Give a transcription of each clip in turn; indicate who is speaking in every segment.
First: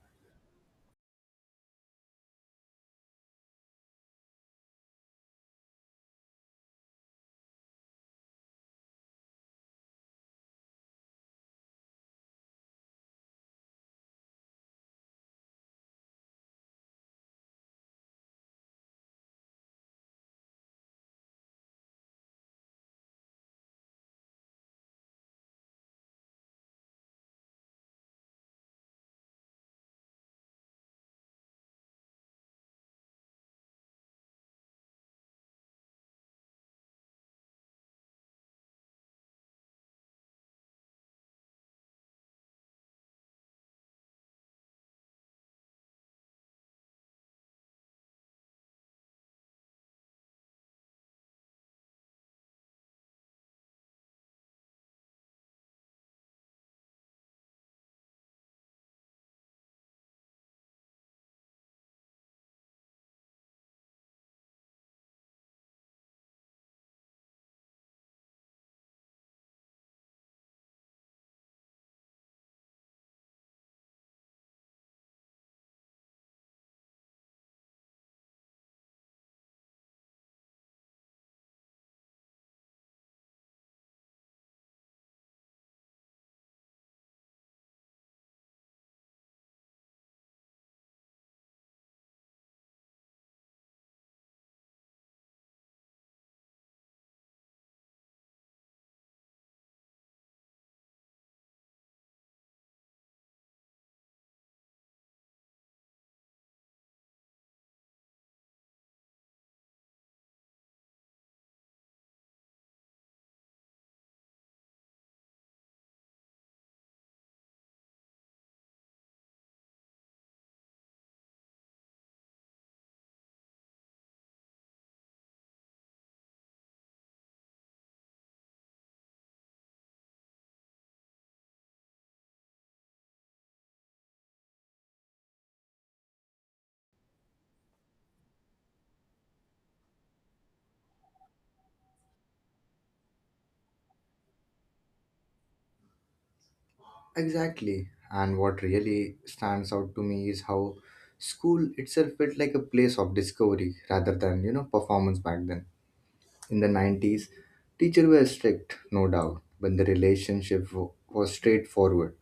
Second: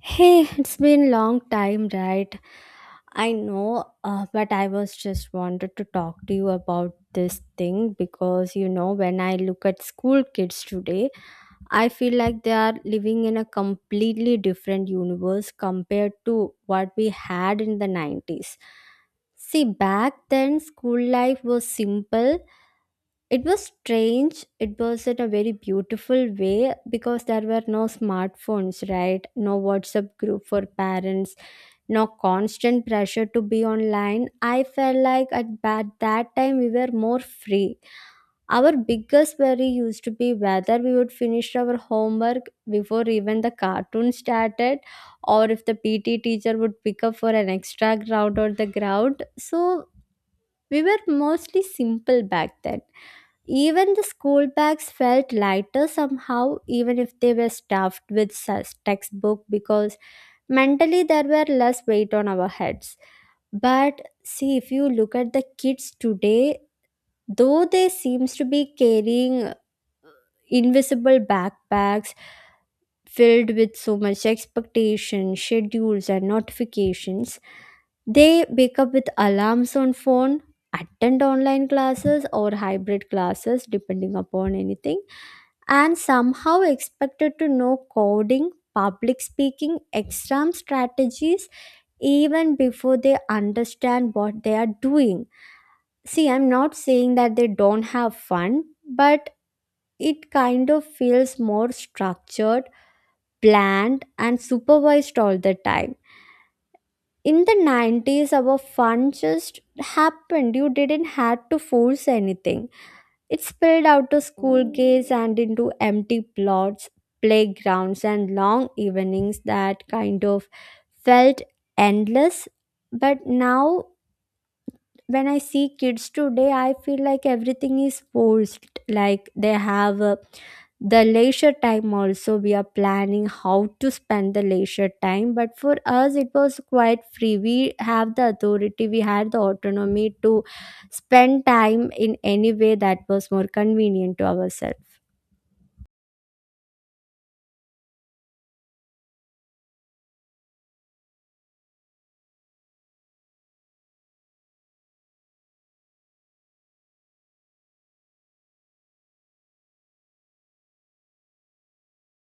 Speaker 1: Hey, it's been long time, right? I know, but I was just wanted to talk to you about this thing because you know, when I look at school kids today, I feel like they are living in a completely different universe compared to what we had in the 90s. See, back then, school life was simple, it was strange. It was in a very beautiful way because there were no smartphones, right? No WhatsApp group for parents, no constant pressure to be online. I felt like that time we were more free. Our biggest worry used to be whether we would finish our homework before even the cartoon started, or if the PT teacher would pick up for an extra ground on the ground. So we were mostly simple back then, even the school bags felt lighter somehow, even if they were stuffed with such textbook, because mentally there were less weight on our heads. But see, if you look at the kids today, though they seems to be carrying invisible backpacks filled with so much expectation, schedules, and notifications, they wake up with alarms on phone, attend online classes or hybrid classes, depending upon anything, and somehow expected to know coding, public speaking, exam strategies even before they understand what they are doing. See, I'm not saying that they don't have fun, but it kind of feels more structured, planned, and supervised all the time. In the 90s, our fun just happened. You didn't have to force anything. It spilled out to school gates and into empty plots, playgrounds, and long evenings that kind of felt endless. But now when I see kids today, I feel like everything is forced. Like they have the leisure time also. We are planning how to spend the leisure time. But for us, it was quite free. We have the authority, we had the autonomy to spend time in any way that was more convenient to ourselves.
Speaker 2: Exactly. And what really stands out to me is how school itself felt like a place of discovery rather than, performance back then. In the 90s, teachers were strict, no doubt, but the relationship was straightforward.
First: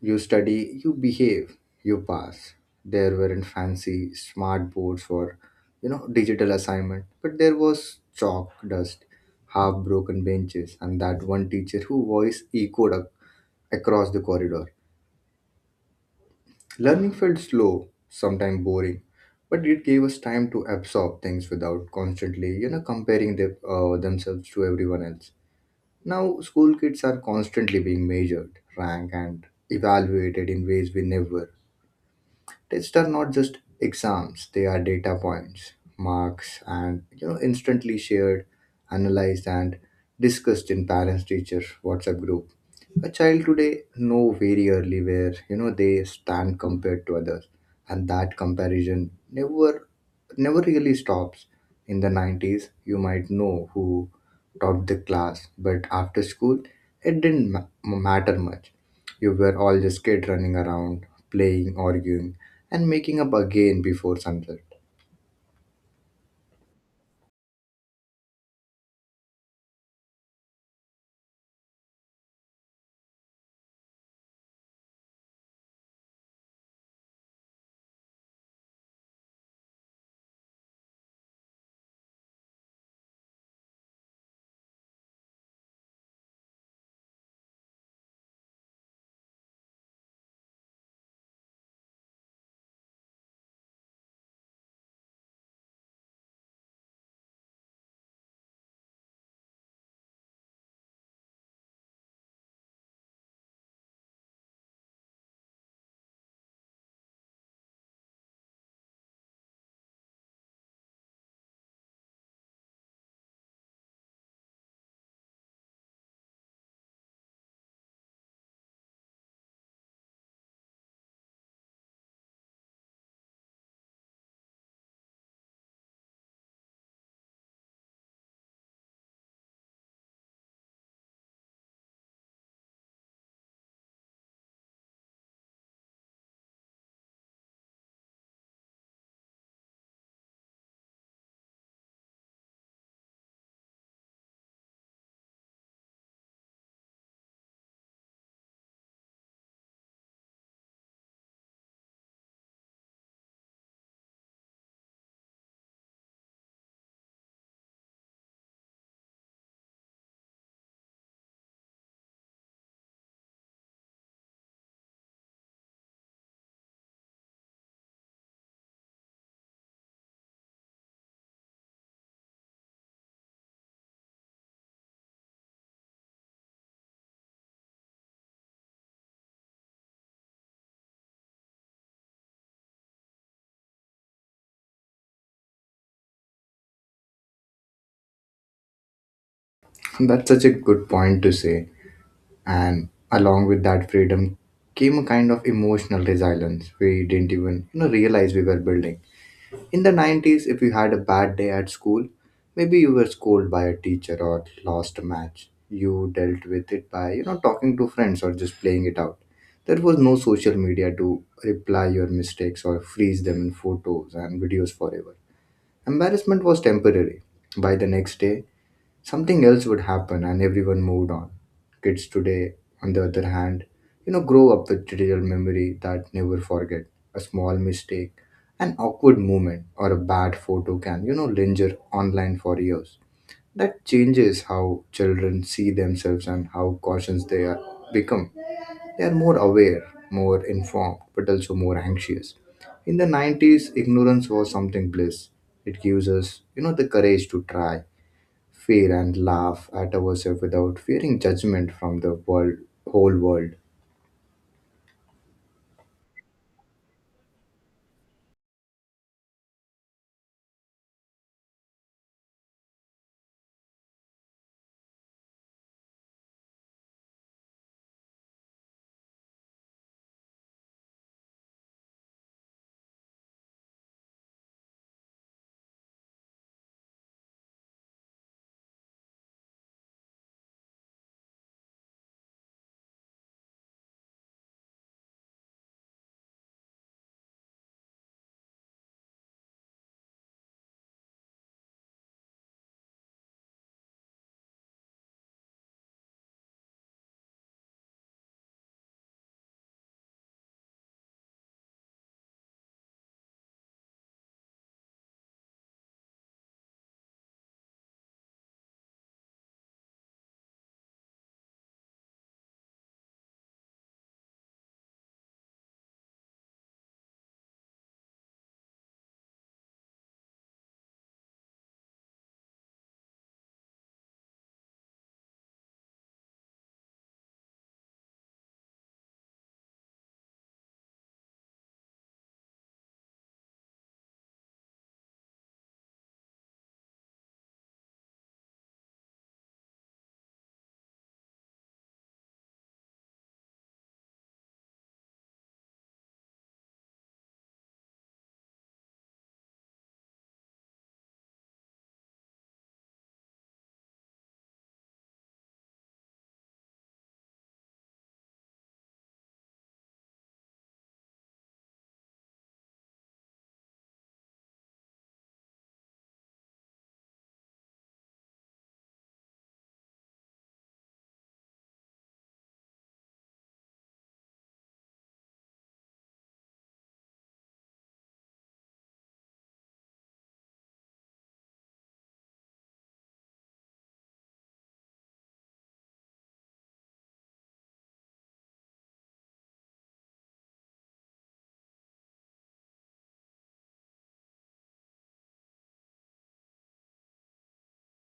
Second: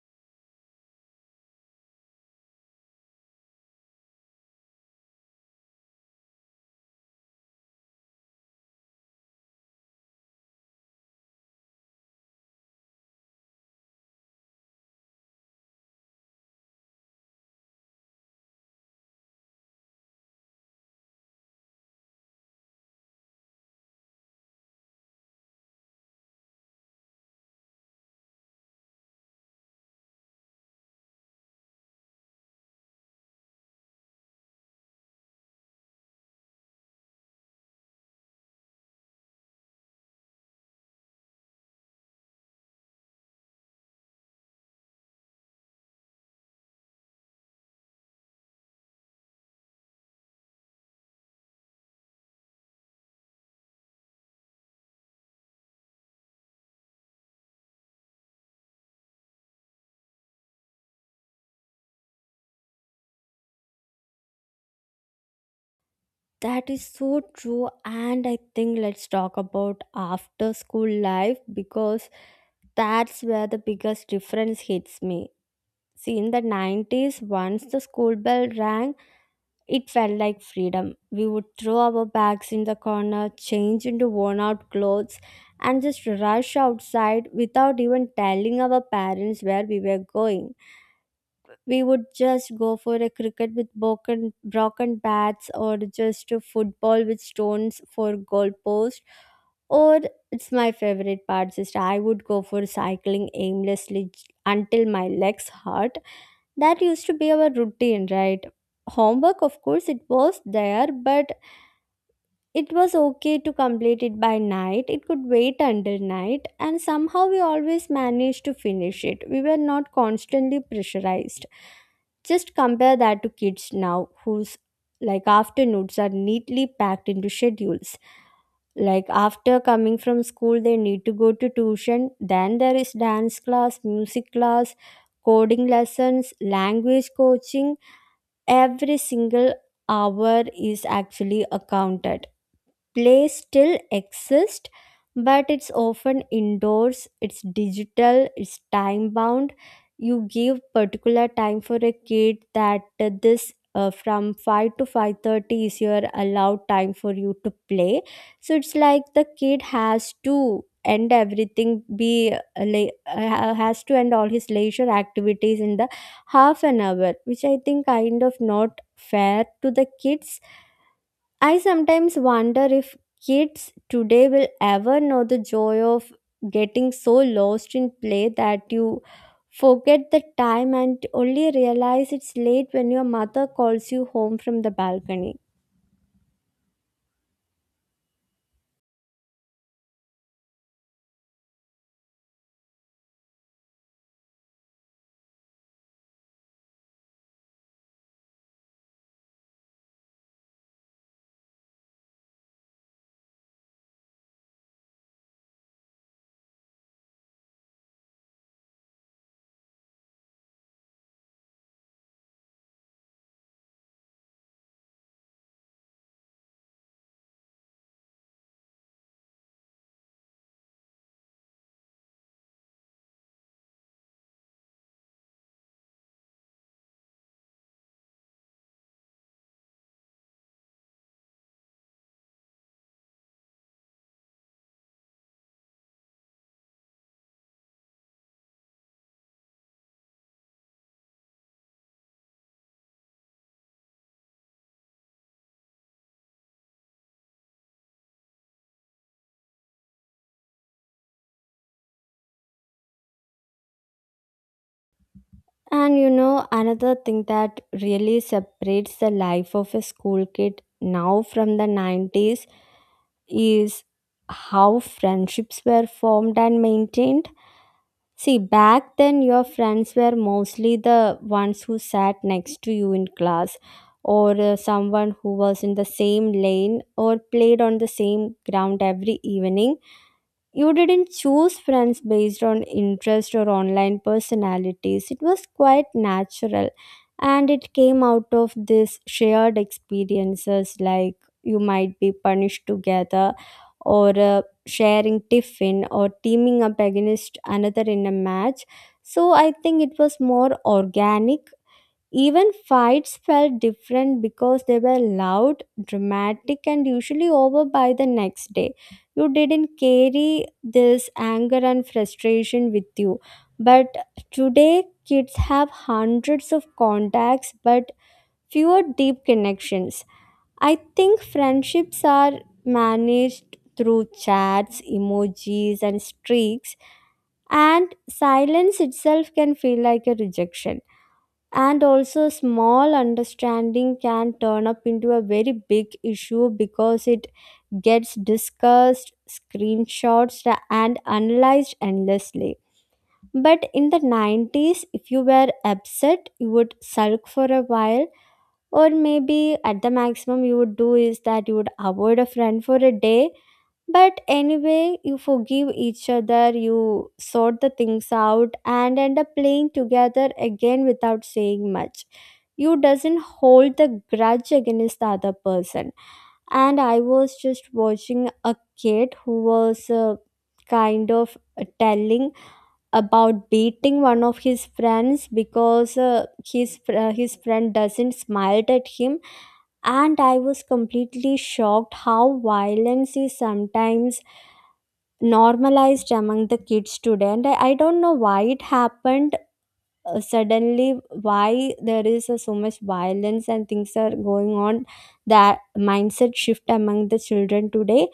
Speaker 2: You study, you behave, you pass. There weren't fancy smart boards for, digital assignment, but there was chalk, dust, half broken benches, and that one teacher who voice echoed across the corridor. Learning felt slow, sometimes boring, but it gave us time to absorb things without constantly, themselves to everyone else. Now, school kids are constantly being measured, ranked, and evaluated in ways we never. Tests are not just exams, they are data points, marks, and instantly shared, analyzed, and discussed in parents teacher WhatsApp group. A child today know very early where they stand compared to others, and that comparison never never really stops. In the 90s, you might know who topped the class, but after school, it didn't matter much. You were all just kids running around, playing, arguing, and making up again before sunset.
Speaker 1: That is so true. And I think let's talk about after school life because that's where the biggest difference hits me. See, in the 90s, once the school bell rang, it felt like freedom. We would throw our bags in the corner, change into worn out clothes, and just rush outside without even telling our parents where we were going. We would just go for a cricket with broken bats, or just a football with stones for goalpost, or it's my favorite part Sister, I would go for cycling aimlessly until my legs hurt, that used to be our routine, right? Homework, of course, it was there, but it was okay to complete it by night. It could wait until night, and somehow we always managed to finish it. We were not constantly pressurized. Just compare that to kids now, whose like afternoons are neatly packed into schedules. Like after coming from school, they need to go to tuition, then there is dance class, music class, coding lessons, language coaching, every single hour is actually accounted. Play still exists, but it's often indoors, it's digital, it's time bound. You give particular time for a kid that this from 5 to 5:30 is your allowed time for you to play. So it's like the kid has to end everything be like has to end all his leisure activities in the half an hour, which I think kind of not fair to the kids. I sometimes wonder if kids today will ever know the joy of getting so lost in play that you forget the time and only realize it's late when your mother calls you home from the balcony.
Speaker 2: That's such a good point to say. And along with that freedom came a kind of emotional resilience we didn't even realize we were building. In the 90s, if you had a bad day at school, maybe you were scolded by a teacher or lost a match. You dealt with it by, talking to friends or just playing it out. There was no social media to reply your mistakes or freeze them in photos and videos forever. Embarrassment was temporary. By the next day, something else would happen and everyone moved on. Kids today, on the other hand, grow up with digital memory that never forget. A small mistake, an awkward moment, or a bad photo can, linger online for years. That changes how children see themselves and how cautious they are become. They are more aware, more informed, but also more anxious. In the 90s, ignorance was something bliss. It gives us, the courage to try feel and laugh at ourselves without fearing judgment from the world whole world.
Speaker 1: And you know, another thing that really separates the life of a school kid now from the 90s is how friendships were formed and maintained. See, back then your friends were mostly the ones who sat next to you in class, or someone who was in the same lane, or played on the same ground every evening. You didn't choose friends based on interest or online personalities. It was quite natural, and it came out of this shared experiences, like you might be punished together or sharing tiffin or teaming up against another in a match. So I think it was more organic, even fights felt different because they were loud, dramatic, and usually over by the next day. You didn't carry this anger and frustration with you. But today, kids have hundreds of contacts but fewer deep connections. I think friendships are managed through chats, emojis, and streaks, and silence itself can feel like a rejection, and also small understanding can turn up into a very big issue because it gets discussed, screenshots, and analyzed endlessly. But in the 90s if you were upset you would sulk for a while, or maybe at the maximum you would do is that you would avoid a friend for a day. But anyway, you forgive each other, you sort the things out, and end up playing together again without saying much. You doesn't hold the grudge against the other person. And I was just watching a kid who was kind of telling about beating one of his friends because his friend doesn't smiled at him, and I was completely shocked how violence is sometimes normalized among the kids today, and I don't know why it happened. Suddenly why there is so much violence and things are going on, that mindset shift among the children today.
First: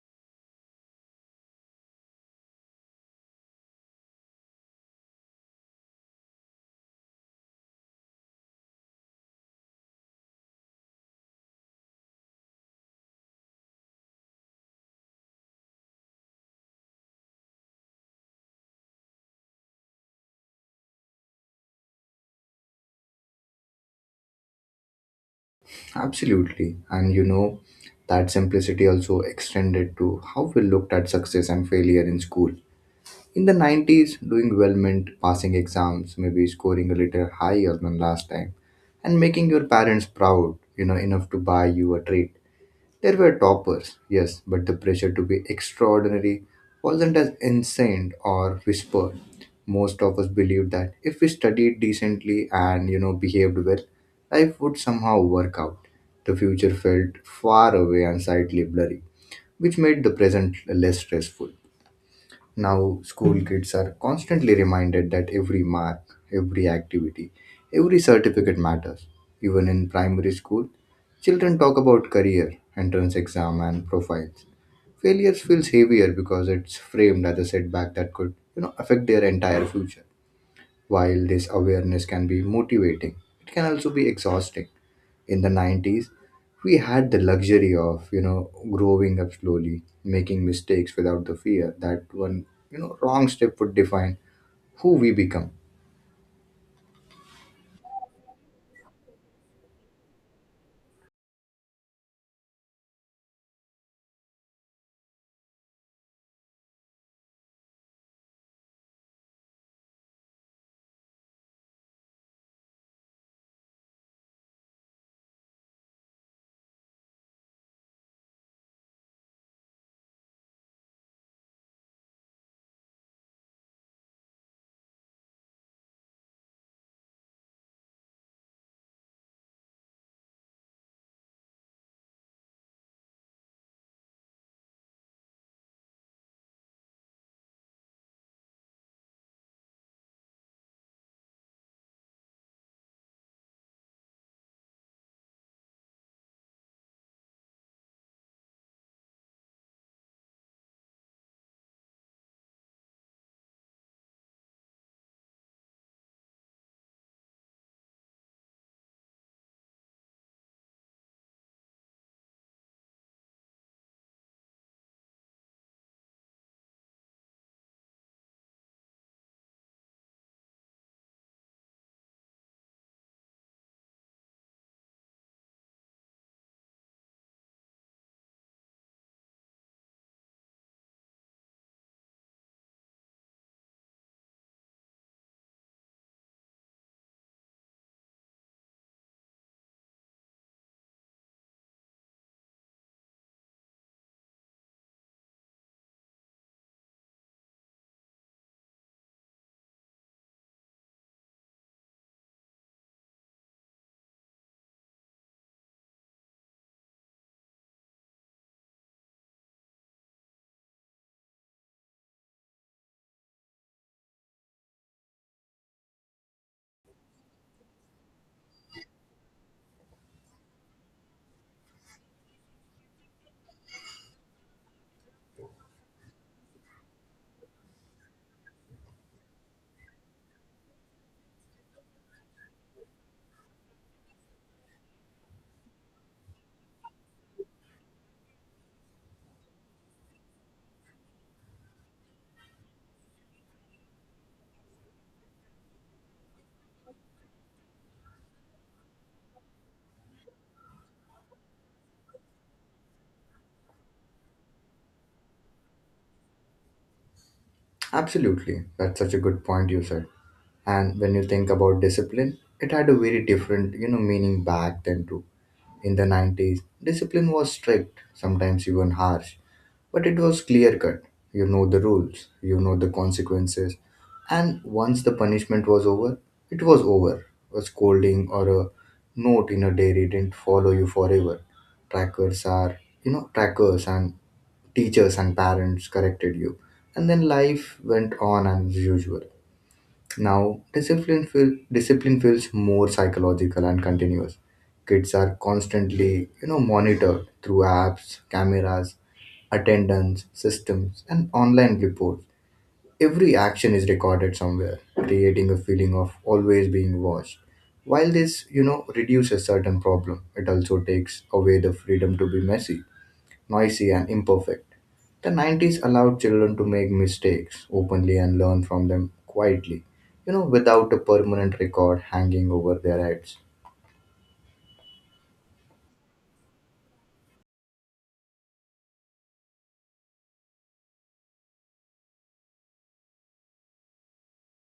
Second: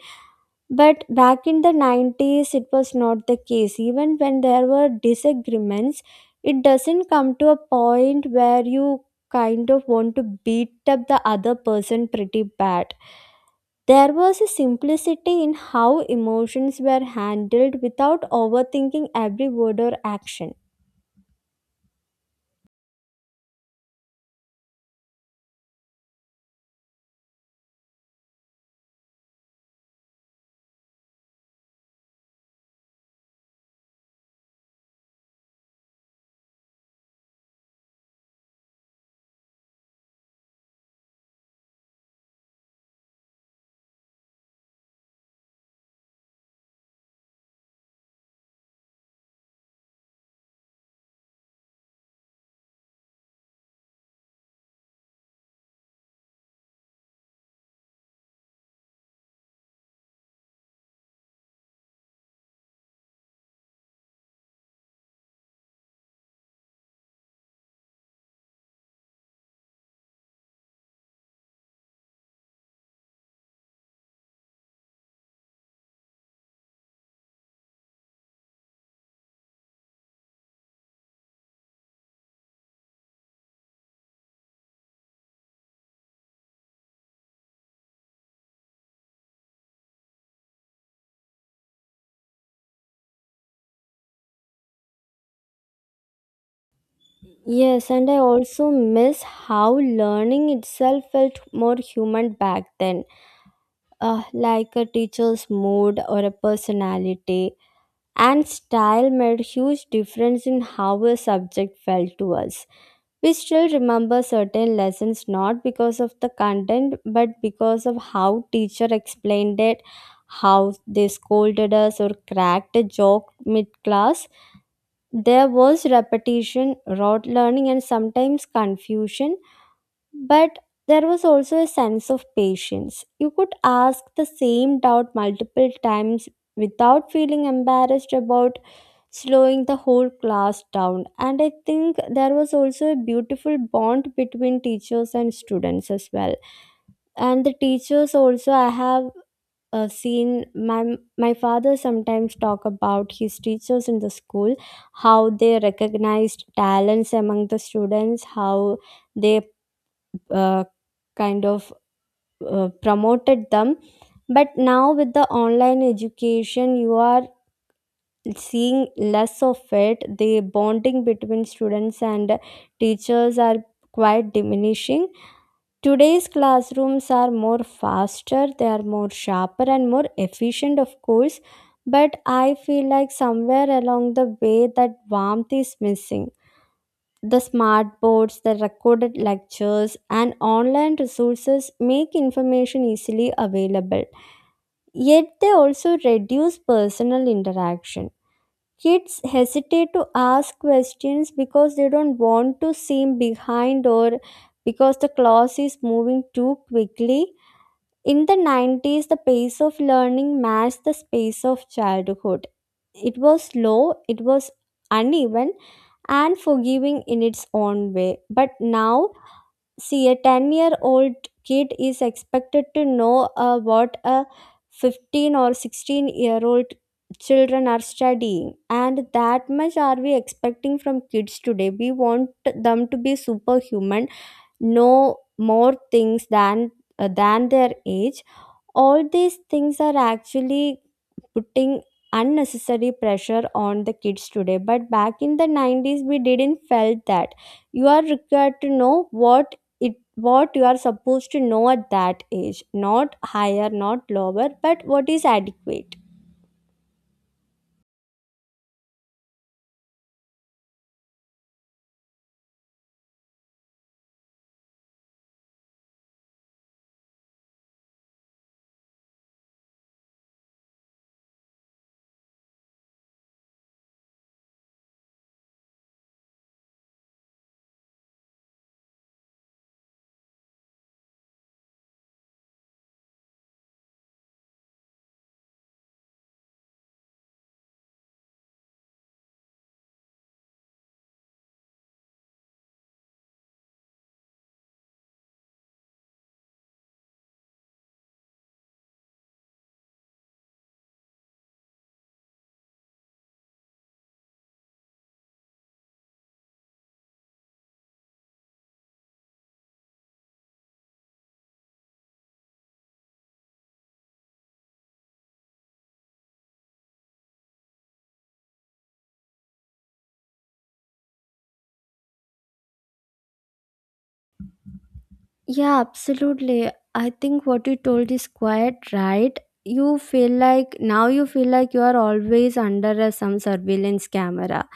Speaker 1: But back in the 90s it was not the case, even when there were disagreements it doesn't come to a point where you kind of want to beat up the other person pretty bad. There was a simplicity in how emotions were handled without overthinking every word or action.
Speaker 2: Absolutely, and that simplicity also extended to how we looked at success and failure in school. In the 90s doing well meant passing exams, maybe scoring a little higher than last time, and making your parents proud enough to buy you a treat. There were toppers, yes, but the pressure to be extraordinary wasn't as insane or whispered. Most of us believed that if we studied decently and behaved well, life would somehow work out. The future felt far away and slightly blurry, which made the present less stressful. Now, school kids are constantly reminded that every mark, every activity, every certificate matters. Even in primary school, children talk about career, entrance exam, and profiles. Failures feels heavier because it's framed as a setback that could, affect their entire future. While this awareness can be motivating, it can also be exhausting. In the 90s we had the luxury of growing up slowly, making mistakes without the fear that one wrong step would define who we become.
Speaker 1: Yes, and I also miss how learning itself felt more human back then, like a teacher's mood or a personality. And style made huge difference in how a subject felt to us. We still remember certain lessons not because of the content but because of how teacher explained it, how they scolded us or cracked a joke mid class. There was repetition, rote learning and sometimes confusion, but there was also a sense of patience. You could ask the same doubt multiple times without feeling embarrassed about slowing the whole class down. And I think there was also a beautiful bond between teachers and students as well. And the teachers also, I have seen my father sometimes talk about his teachers in the school, how they recognized talents among the students, how they uh, kind of promoted them. But now with the online education, you are seeing less of it, the bonding between students and teachers are quite diminishing. Today's classrooms are more faster, they are more sharper and more efficient of course, but I feel like somewhere along the way that warmth is missing. The smart boards, the recorded lectures and online resources make information easily available, yet they also reduce personal interaction. Kids hesitate to ask questions because they don't want to seem behind or because the class is moving too quickly. In the 90s, the pace of learning matched the pace of childhood. It was slow, it was uneven, and forgiving in its own way. But now, see a 10-year-old kid is expected to know what a 15 or 16-year-old children are studying, and that much are we expecting from kids today. We want them to be superhuman, know more things than their age. All these things are actually putting unnecessary pressure on the kids today, but back in the 90s we didn't felt that you are required to know what it, what you are supposed to know at that age, not higher not lower but what is adequate.
Speaker 2: Absolutely, that's such a good point you said. And when you think about discipline, it had a very different meaning back then too. In the 90s discipline was strict, sometimes even harsh. But it was clear cut. You know the rules, you know the consequences. And once the punishment was over, it was over. A scolding or a note in a diary didn't follow you forever. Trackers are, you know, trackers and teachers and parents corrected you. And then life went on as usual. Now, discipline feels more psychological and continuous. Kids are constantly, monitored through apps, cameras, attendance, systems, and online reports. Every action is recorded somewhere, creating a feeling of always being watched. While this, reduces certain problem, it also takes away the freedom to be messy, noisy, and imperfect. The 90s allowed children to make mistakes openly and learn from them quietly, without a permanent record hanging over their heads.
Speaker 1: Yeah, absolutely. I think what you told is quite right. You feel like now you feel like you are always under a, some surveillance camera.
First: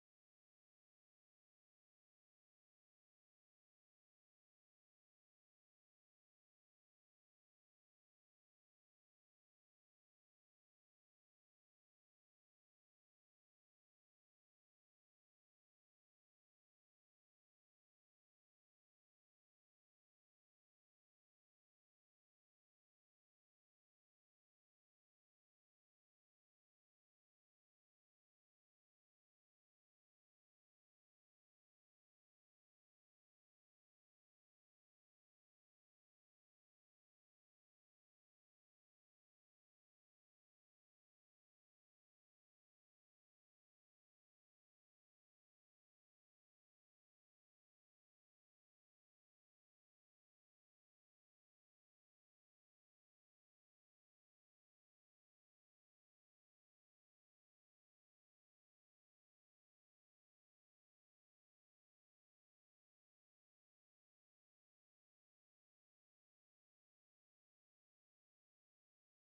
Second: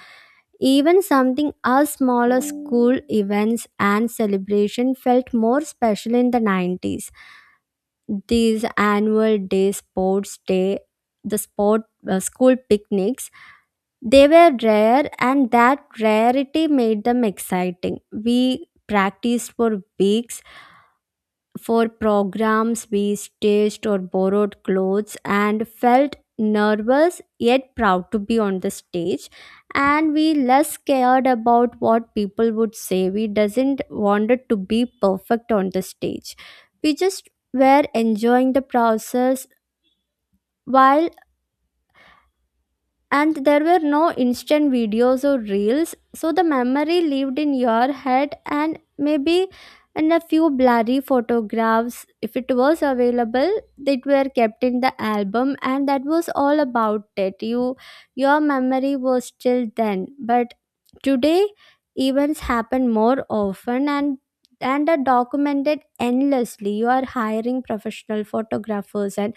Speaker 1: Even something as small as school events and celebration felt more special in the 90s. These annual day sports day, the sport school picnics, they were rare and that rarity made them exciting. We practiced for weeks for programs we staged or borrowed clothes and felt nervous yet proud to be on the stage. And we less cared about what people would say, we doesn't wanted to be perfect on the stage, we just were enjoying the process. While and there were no instant videos or reels, so the memory lived in your head and maybe in a few blurry photographs, if it was available, that were kept in the album and that was all about it. Your memory was still then. But today events happen more often, and are documented endlessly. You are hiring professional photographers and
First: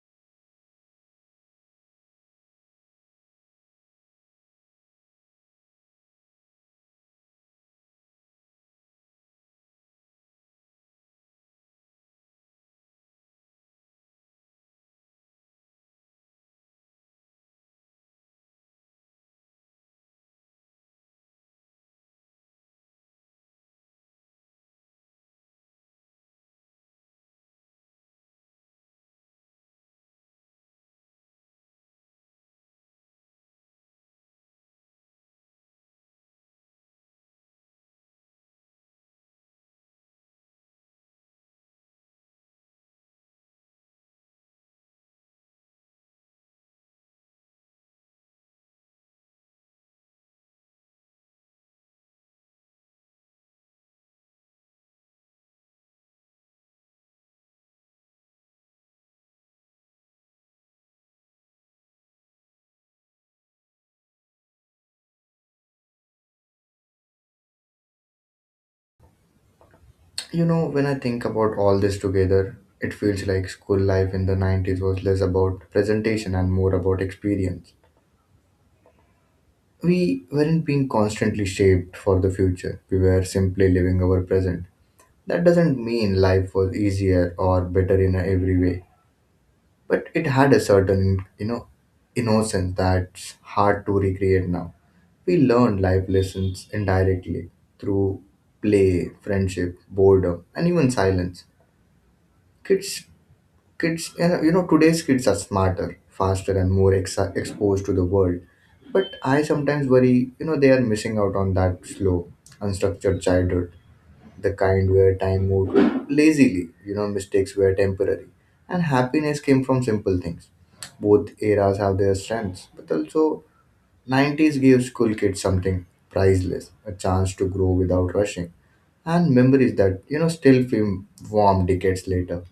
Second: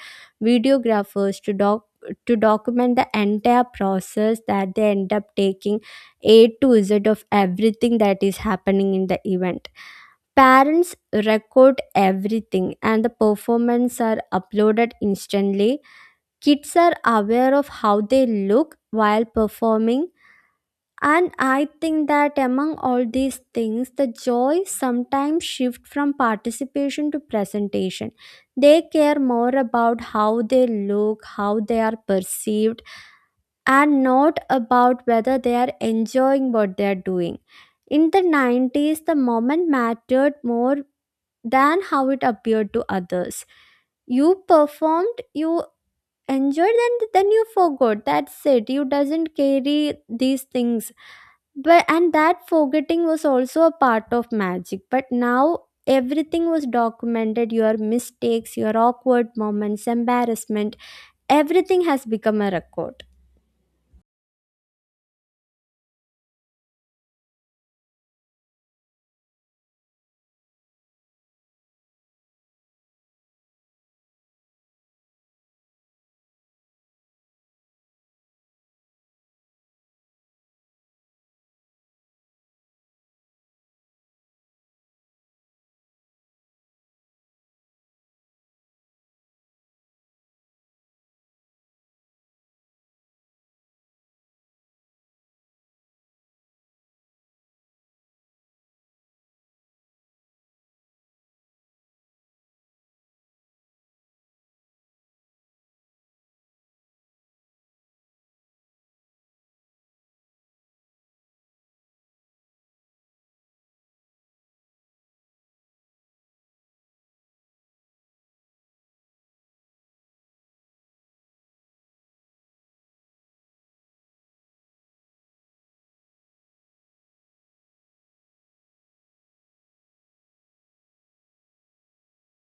Speaker 1: videographers to document the entire process, that they end up taking A to Z of everything that is happening in the event. Parents record everything and the performance are uploaded instantly. Kids are aware of how they look while performing, and I think that among all these things, the joy sometimes shift from participation to presentation. They care more about how they look, how they are perceived, and not about whether they are enjoying what they are doing. In the 90s, the moment mattered more than how it appeared to others. You performed, you enjoyed, and then you forgot. That's it. You doesn't carry these things. But and that forgetting was also a part of magic. But now everything was documented. Your mistakes, your awkward moments, embarrassment, everything has become a record.
Speaker 2: You know, when I think about all this together, it feels like school life in the 90s was less about presentation and more about experience. We weren't being constantly shaped for the future, we were simply living our present. That doesn't mean life was easier or better in every way, but it had a certain, innocence that's hard to recreate now. We learned life lessons indirectly through play, friendship, boredom, and even silence. Kids today's kids are smarter, faster, and more exposed to the world. But I sometimes worry, they are missing out on that slow, unstructured childhood, the kind where time moved lazily, mistakes were temporary, and happiness came from simple things. Both eras have their strengths, but also 90s gave school kids something priceless, a chance to grow without rushing, and memories that, still feel warm decades later.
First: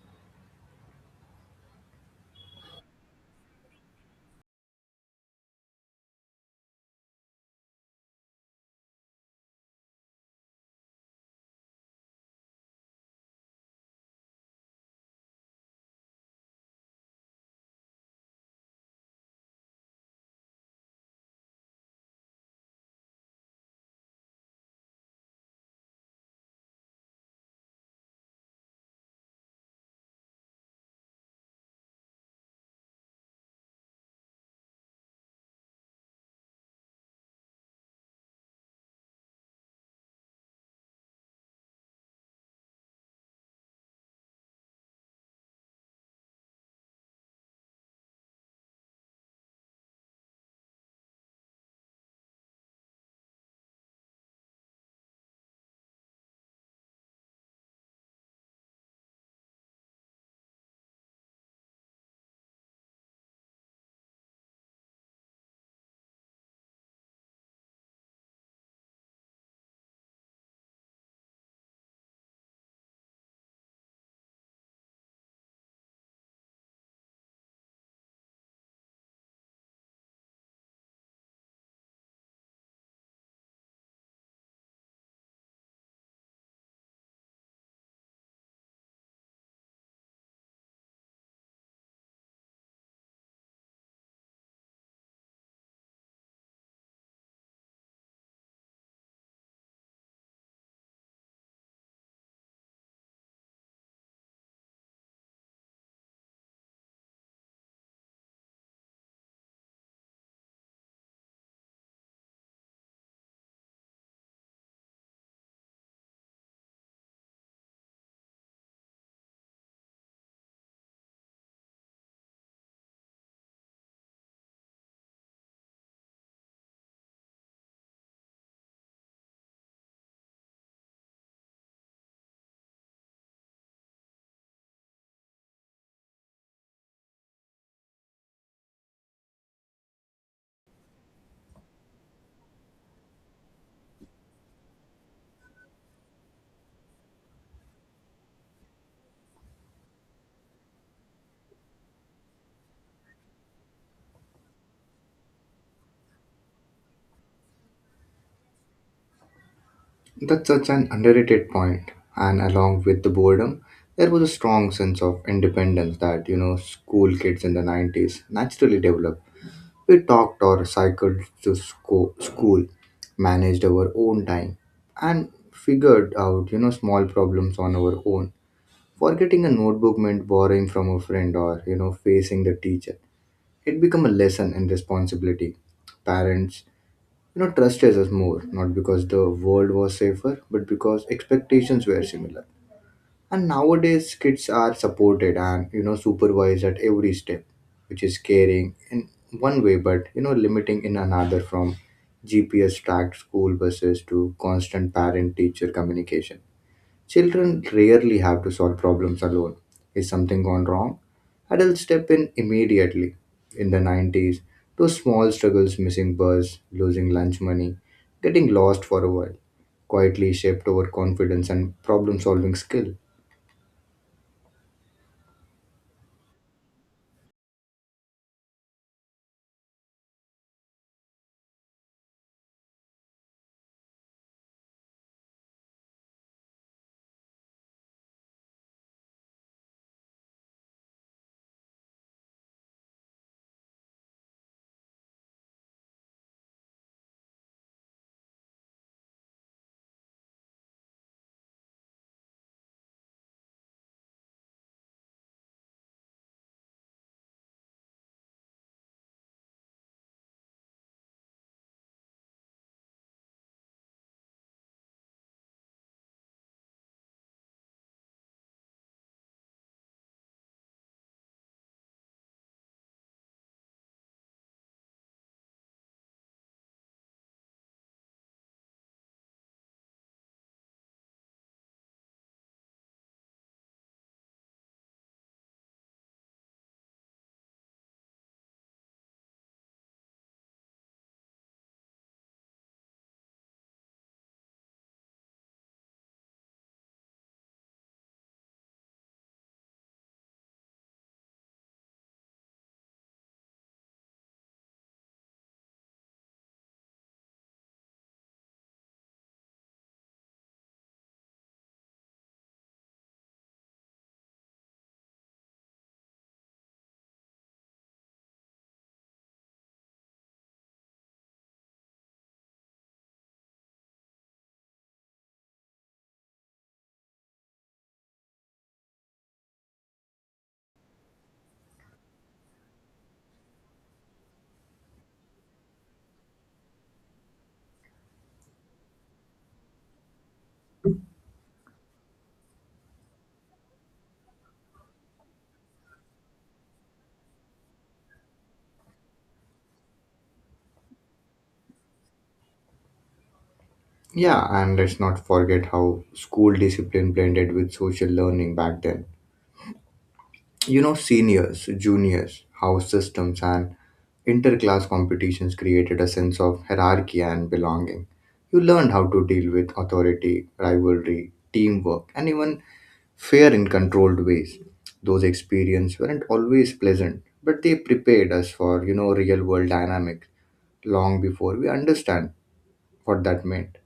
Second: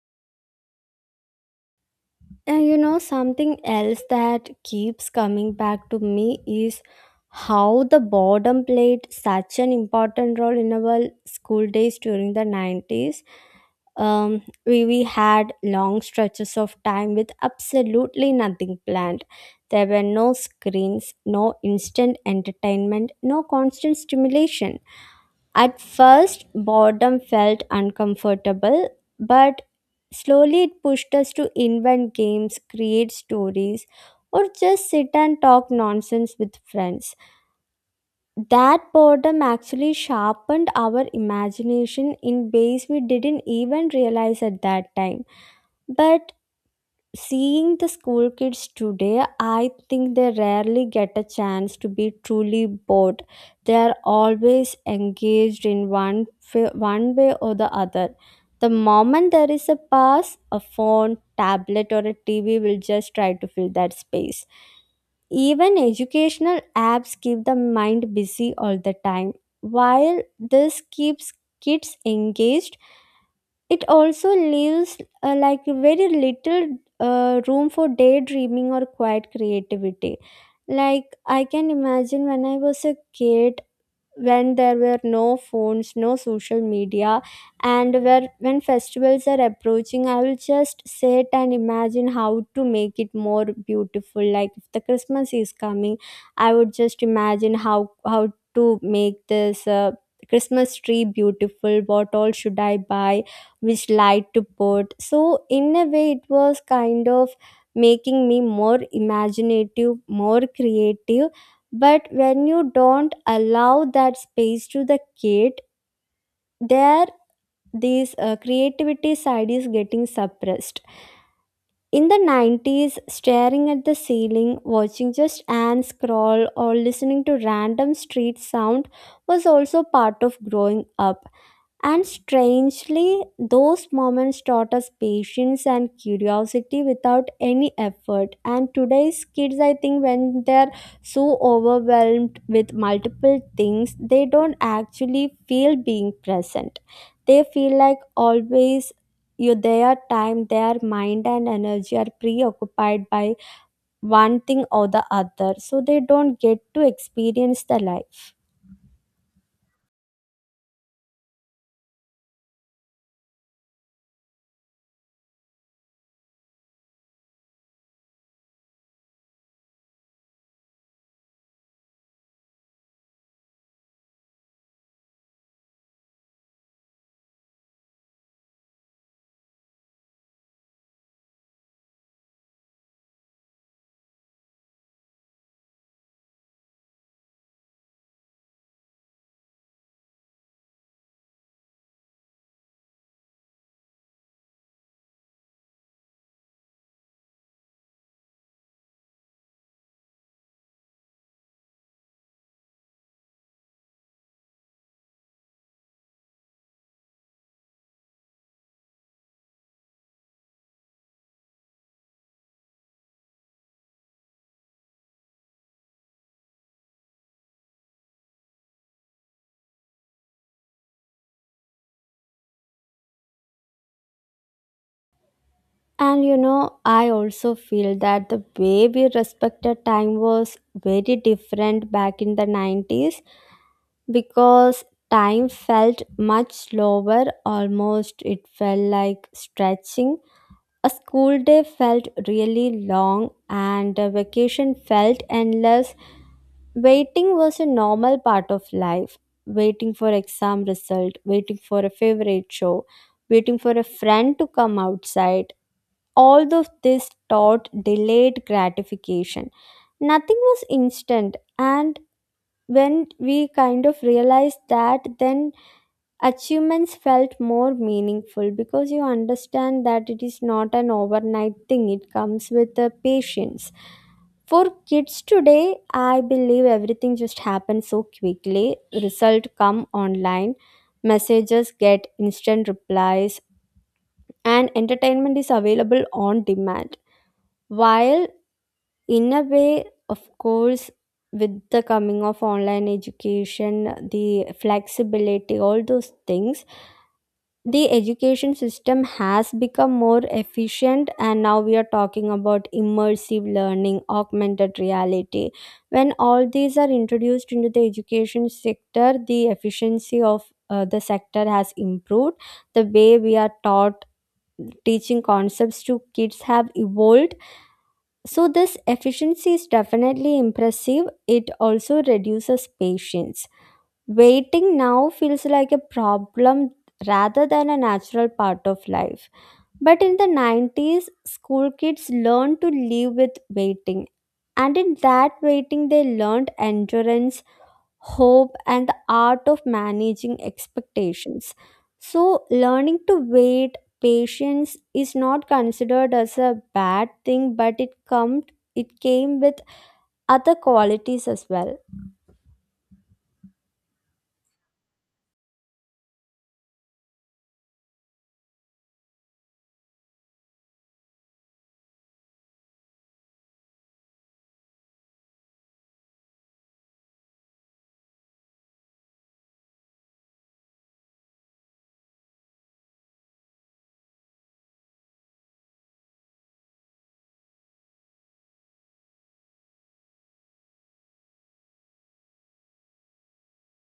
Speaker 1: And you know, something else that keeps coming back to me is how the boredom played such an important role in our school days during the 90s. We had long stretches of time with absolutely nothing planned. There were no screens, no instant entertainment, no constant stimulation. At first, boredom felt uncomfortable, but slowly it pushed us to invent games, create stories, or just sit and talk nonsense with friends. That boredom actually sharpened our imagination in ways we didn't even realize at that time. But Seeing the school kids today, I think they rarely get a chance to be truly bored. They are always engaged in one way or the other. The moment there is a pass, a phone, tablet, or a TV will just try to fill that space. Even educational apps keep the mind busy all the time. While this keeps kids engaged, it also leaves like very little room for daydreaming or quiet creativity. Like I can imagine when I was a kid, when there were no phones, no social media, and where when festivals are approaching, I will just sit and imagine how to make it more beautiful. Like if the Christmas is coming, I would just imagine how to make this Christmas tree beautiful, what all should I buy, which light to put. So in a way it was kind of making me more imaginative, more creative. But when you don't allow that space to the kid, there this creativity side is getting suppressed. In the 90s, staring at the ceiling, watching just ants crawl, or listening to random street sound was also part of growing up, and strangely, those moments taught us patience and curiosity without any effort. And today's kids, I think, when they're so overwhelmed with multiple things, they don't actually feel being present. They feel like always their time, their mind, and energy are preoccupied by one thing or the other. So they don't get to experience the life.
Speaker 2: That's such an underrated point. And along with the boredom, there was a strong sense of independence that, school kids in the 90s naturally developed. We talked or cycled to school, managed our own time, and figured out, small problems on our own. Forgetting a notebook meant borrowing from a friend or, facing the teacher. It became a lesson in responsibility. Parents trust us more, not because the world was safer, but because expectations were similar. And nowadays, kids are supported and, supervised at every step, which is caring in one way, but, limiting in another, from GPS tracked school buses to constant parent teacher communication. Children rarely have to solve problems alone. Is something gone wrong? Adults step in immediately. In the 90s, those small struggles, missing bus, losing lunch money, getting lost for a while, quietly shaped our confidence and problem solving skill.
Speaker 1: And you know, I also feel that the way we respected time was very different back in the 90s, because time felt much slower, almost it felt like stretching. A school day felt really long, and a vacation felt endless. Waiting was a normal part of life. Waiting for exam result, waiting for a favorite show, waiting for a friend to come outside, all of this taught delayed gratification. Nothing was instant, and when we kind of realized that, then achievements felt more meaningful, because you understand that it is not an overnight thing, it comes with the patience. For kids today, I believe everything just happens so quickly. Result come online, messages get instant replies, and entertainment is available on demand. While in a way, of course, with the coming of online education, the flexibility, all those things, the education system has become more efficient. And now we are talking about immersive learning, augmented reality. When all these are introduced into the education sector, the efficiency of the sector has improved. The way we are taught, teaching concepts to kids have evolved. So, this efficiency is definitely impressive. It also reduces patience. Waiting now feels like a problem rather than a natural part of life. But in the 90s, school kids learned to live with waiting. And in that waiting, they learned endurance, hope, and the art of managing expectations. So, learning to wait, patience is not considered as a bad thing, but it came with other qualities as well.
Speaker 2: Yeah, and let's not forget how school discipline blended with social learning back then. You know, seniors, juniors, house systems, and interclass competitions created a sense of hierarchy and belonging. You learned how to deal with authority, rivalry, teamwork, and even fear in controlled ways. Those experiences weren't always pleasant, but they prepared us for, real world dynamics long before we understand what that meant.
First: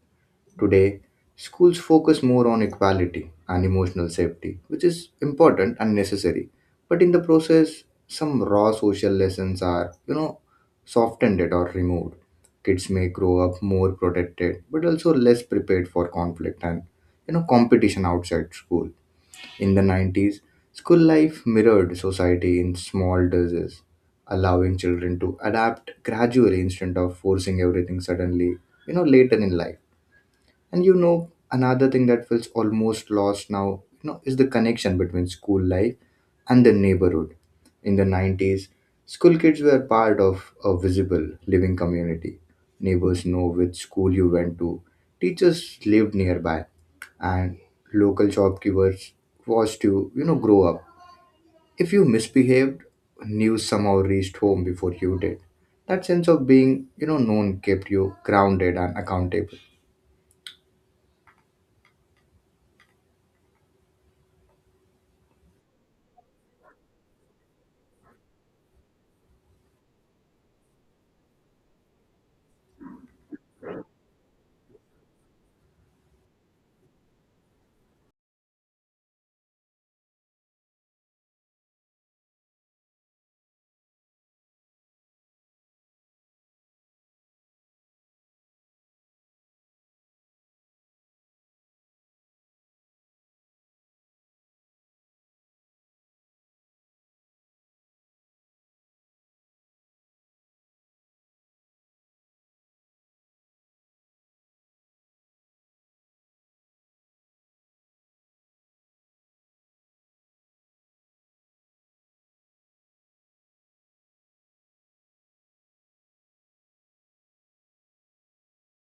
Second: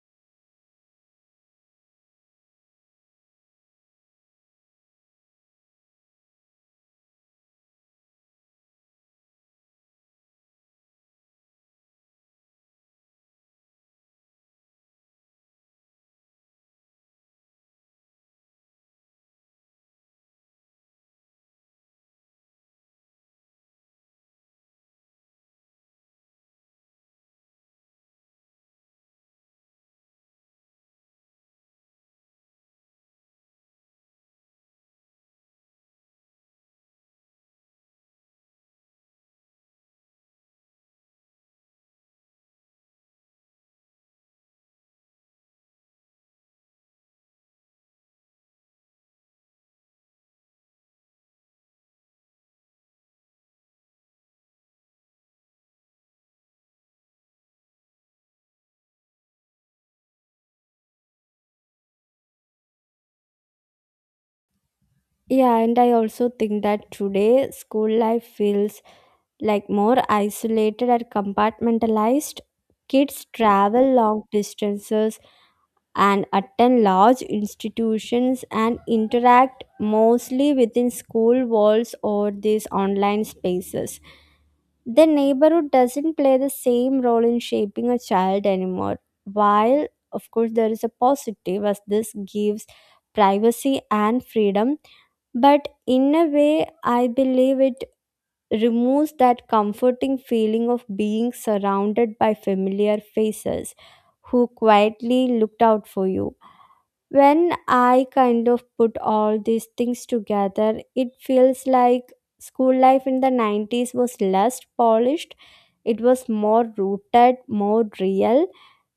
Speaker 2: Today, schools focus more on equality and emotional safety, which is important and necessary. But in the process, some raw social lessons are, softened it or removed. Kids may grow up more protected, but also less prepared for conflict and, competition outside school. In the 90s, school life mirrored society in small doses, allowing children to adapt gradually instead of forcing everything suddenly, later in life. And you know, another thing that feels almost lost now, is the connection between school life and the neighborhood. In the 90s, school kids were part of a visible living community. Neighbors know which school you went to, teachers lived nearby, and local shopkeepers watched you, grow up. If you misbehaved, news somehow reached home before you did. That sense of being, known kept you grounded and accountable.
Speaker 1: Yeah, and I also think that today school life feels like more isolated or compartmentalized. Kids travel long distances and attend large institutions and interact mostly within school walls or these online spaces. The neighborhood doesn't play the same role in shaping a child anymore. While of course there is a positive, as this gives privacy and freedom, but in a way I believe it removes that comforting feeling of being surrounded by familiar faces who quietly looked out for you. When I kind of put all these things together, it feels like school life in the 90s was less polished, it was more rooted, more real.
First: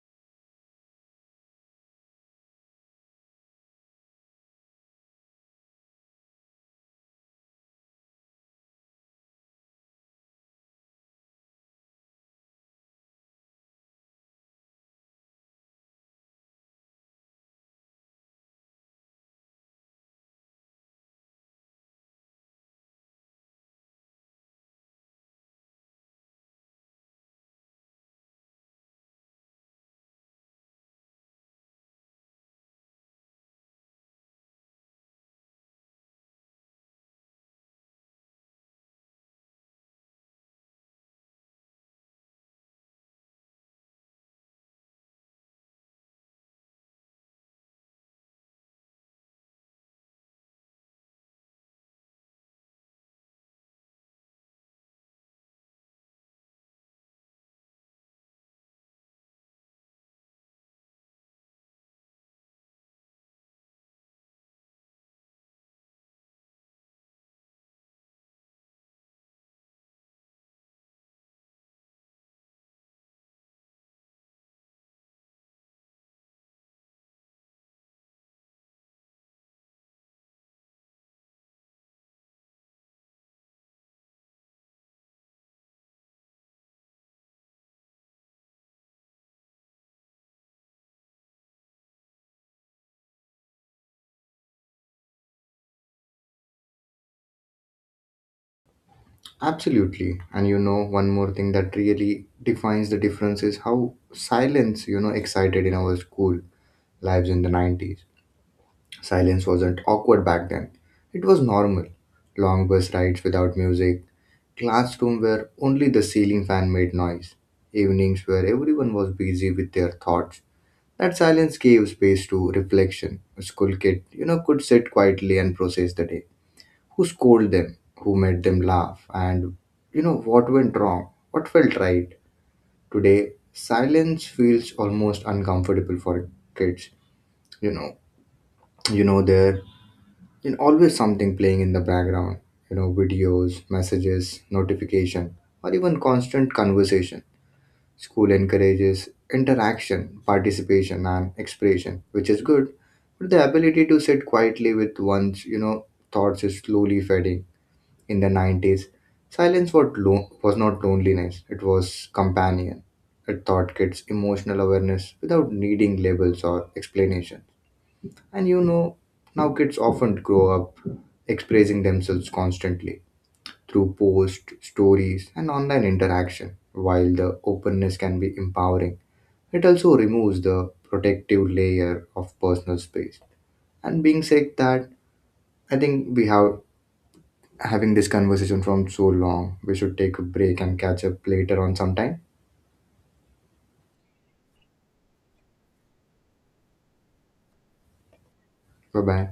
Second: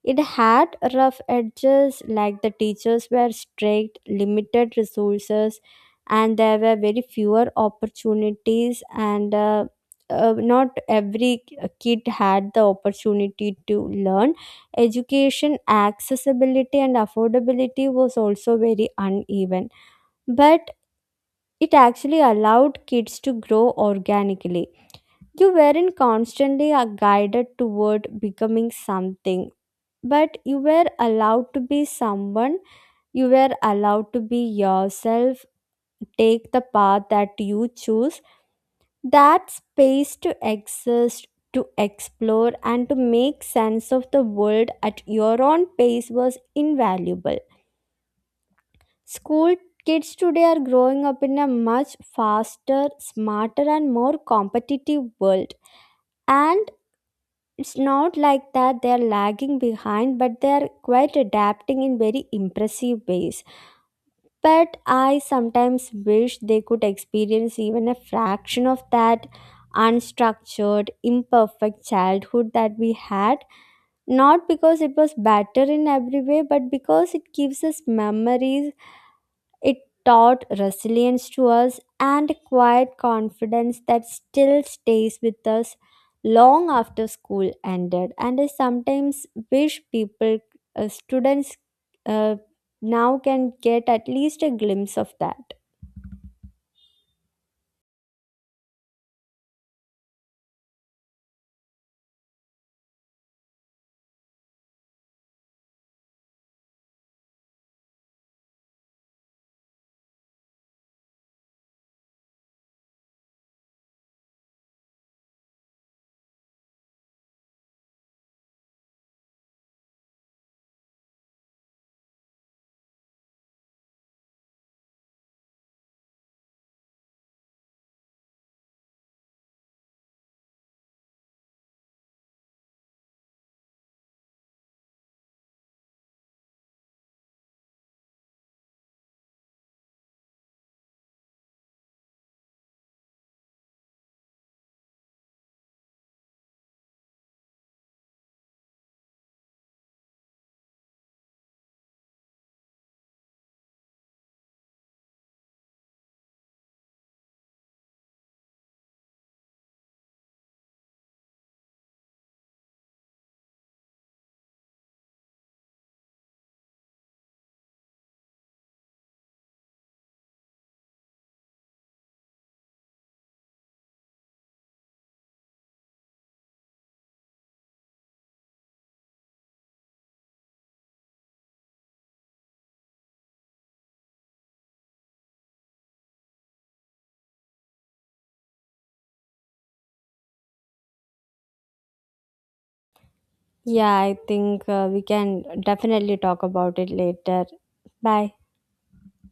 Speaker 1: It had rough edges, like the teachers were strict, limited resources, and there were very fewer opportunities. And Not every kid had the opportunity to learn. Education accessibility and affordability was also very uneven, but it actually allowed kids to grow organically. You weren't constantly guided toward becoming something, but you were allowed to be someone, you were allowed to be yourself, take the path that you choose. That space to exist, to explore and to make sense of the world at your own pace was invaluable. School kids today are growing up in a much faster, smarter and more competitive world, and it's not like that they're lagging behind, but they're quite adapting in very impressive ways. But I sometimes wish they could experience even a fraction of that unstructured, imperfect childhood that we had, not because it was better in every way, but because it gives us memories, it taught resilience to us and a quiet confidence that still stays with us long after school ended. And I sometimes wish students, uh, now can get at least a glimpse of that.
Speaker 2: Absolutely. And you know, one more thing that really defines the difference is how silence, excited in our school lives in the 90s. Silence wasn't awkward back then, it was normal. Long bus rides without music, classroom where only the ceiling fan made noise, evenings where everyone was busy with their thoughts. That silence gave space to reflection. A school kid, could sit quietly and process the day. Who scolded them? Who made them laugh? And what went wrong? What felt right? Today, silence feels almost uncomfortable for kids. You know, you know there, you always something playing in the background. You know, videos, messages, notification, or even constant conversation. School encourages interaction, participation, and expression, which is good. But the ability to sit quietly with one's, thoughts is slowly fading. In the 90s, was not loneliness, it was companion. It taught kids emotional awareness without needing labels or explanations. And now kids often grow up expressing themselves constantly through posts, stories, and online interaction. While the openness can be empowering, it also removes the protective layer of personal space. And being said that, I think we have having this conversation from so long. We should take a break and catch up later on sometime.
Speaker 1: Yeah, I think we can definitely talk about it later. Bye.
Speaker 2: Bye bye.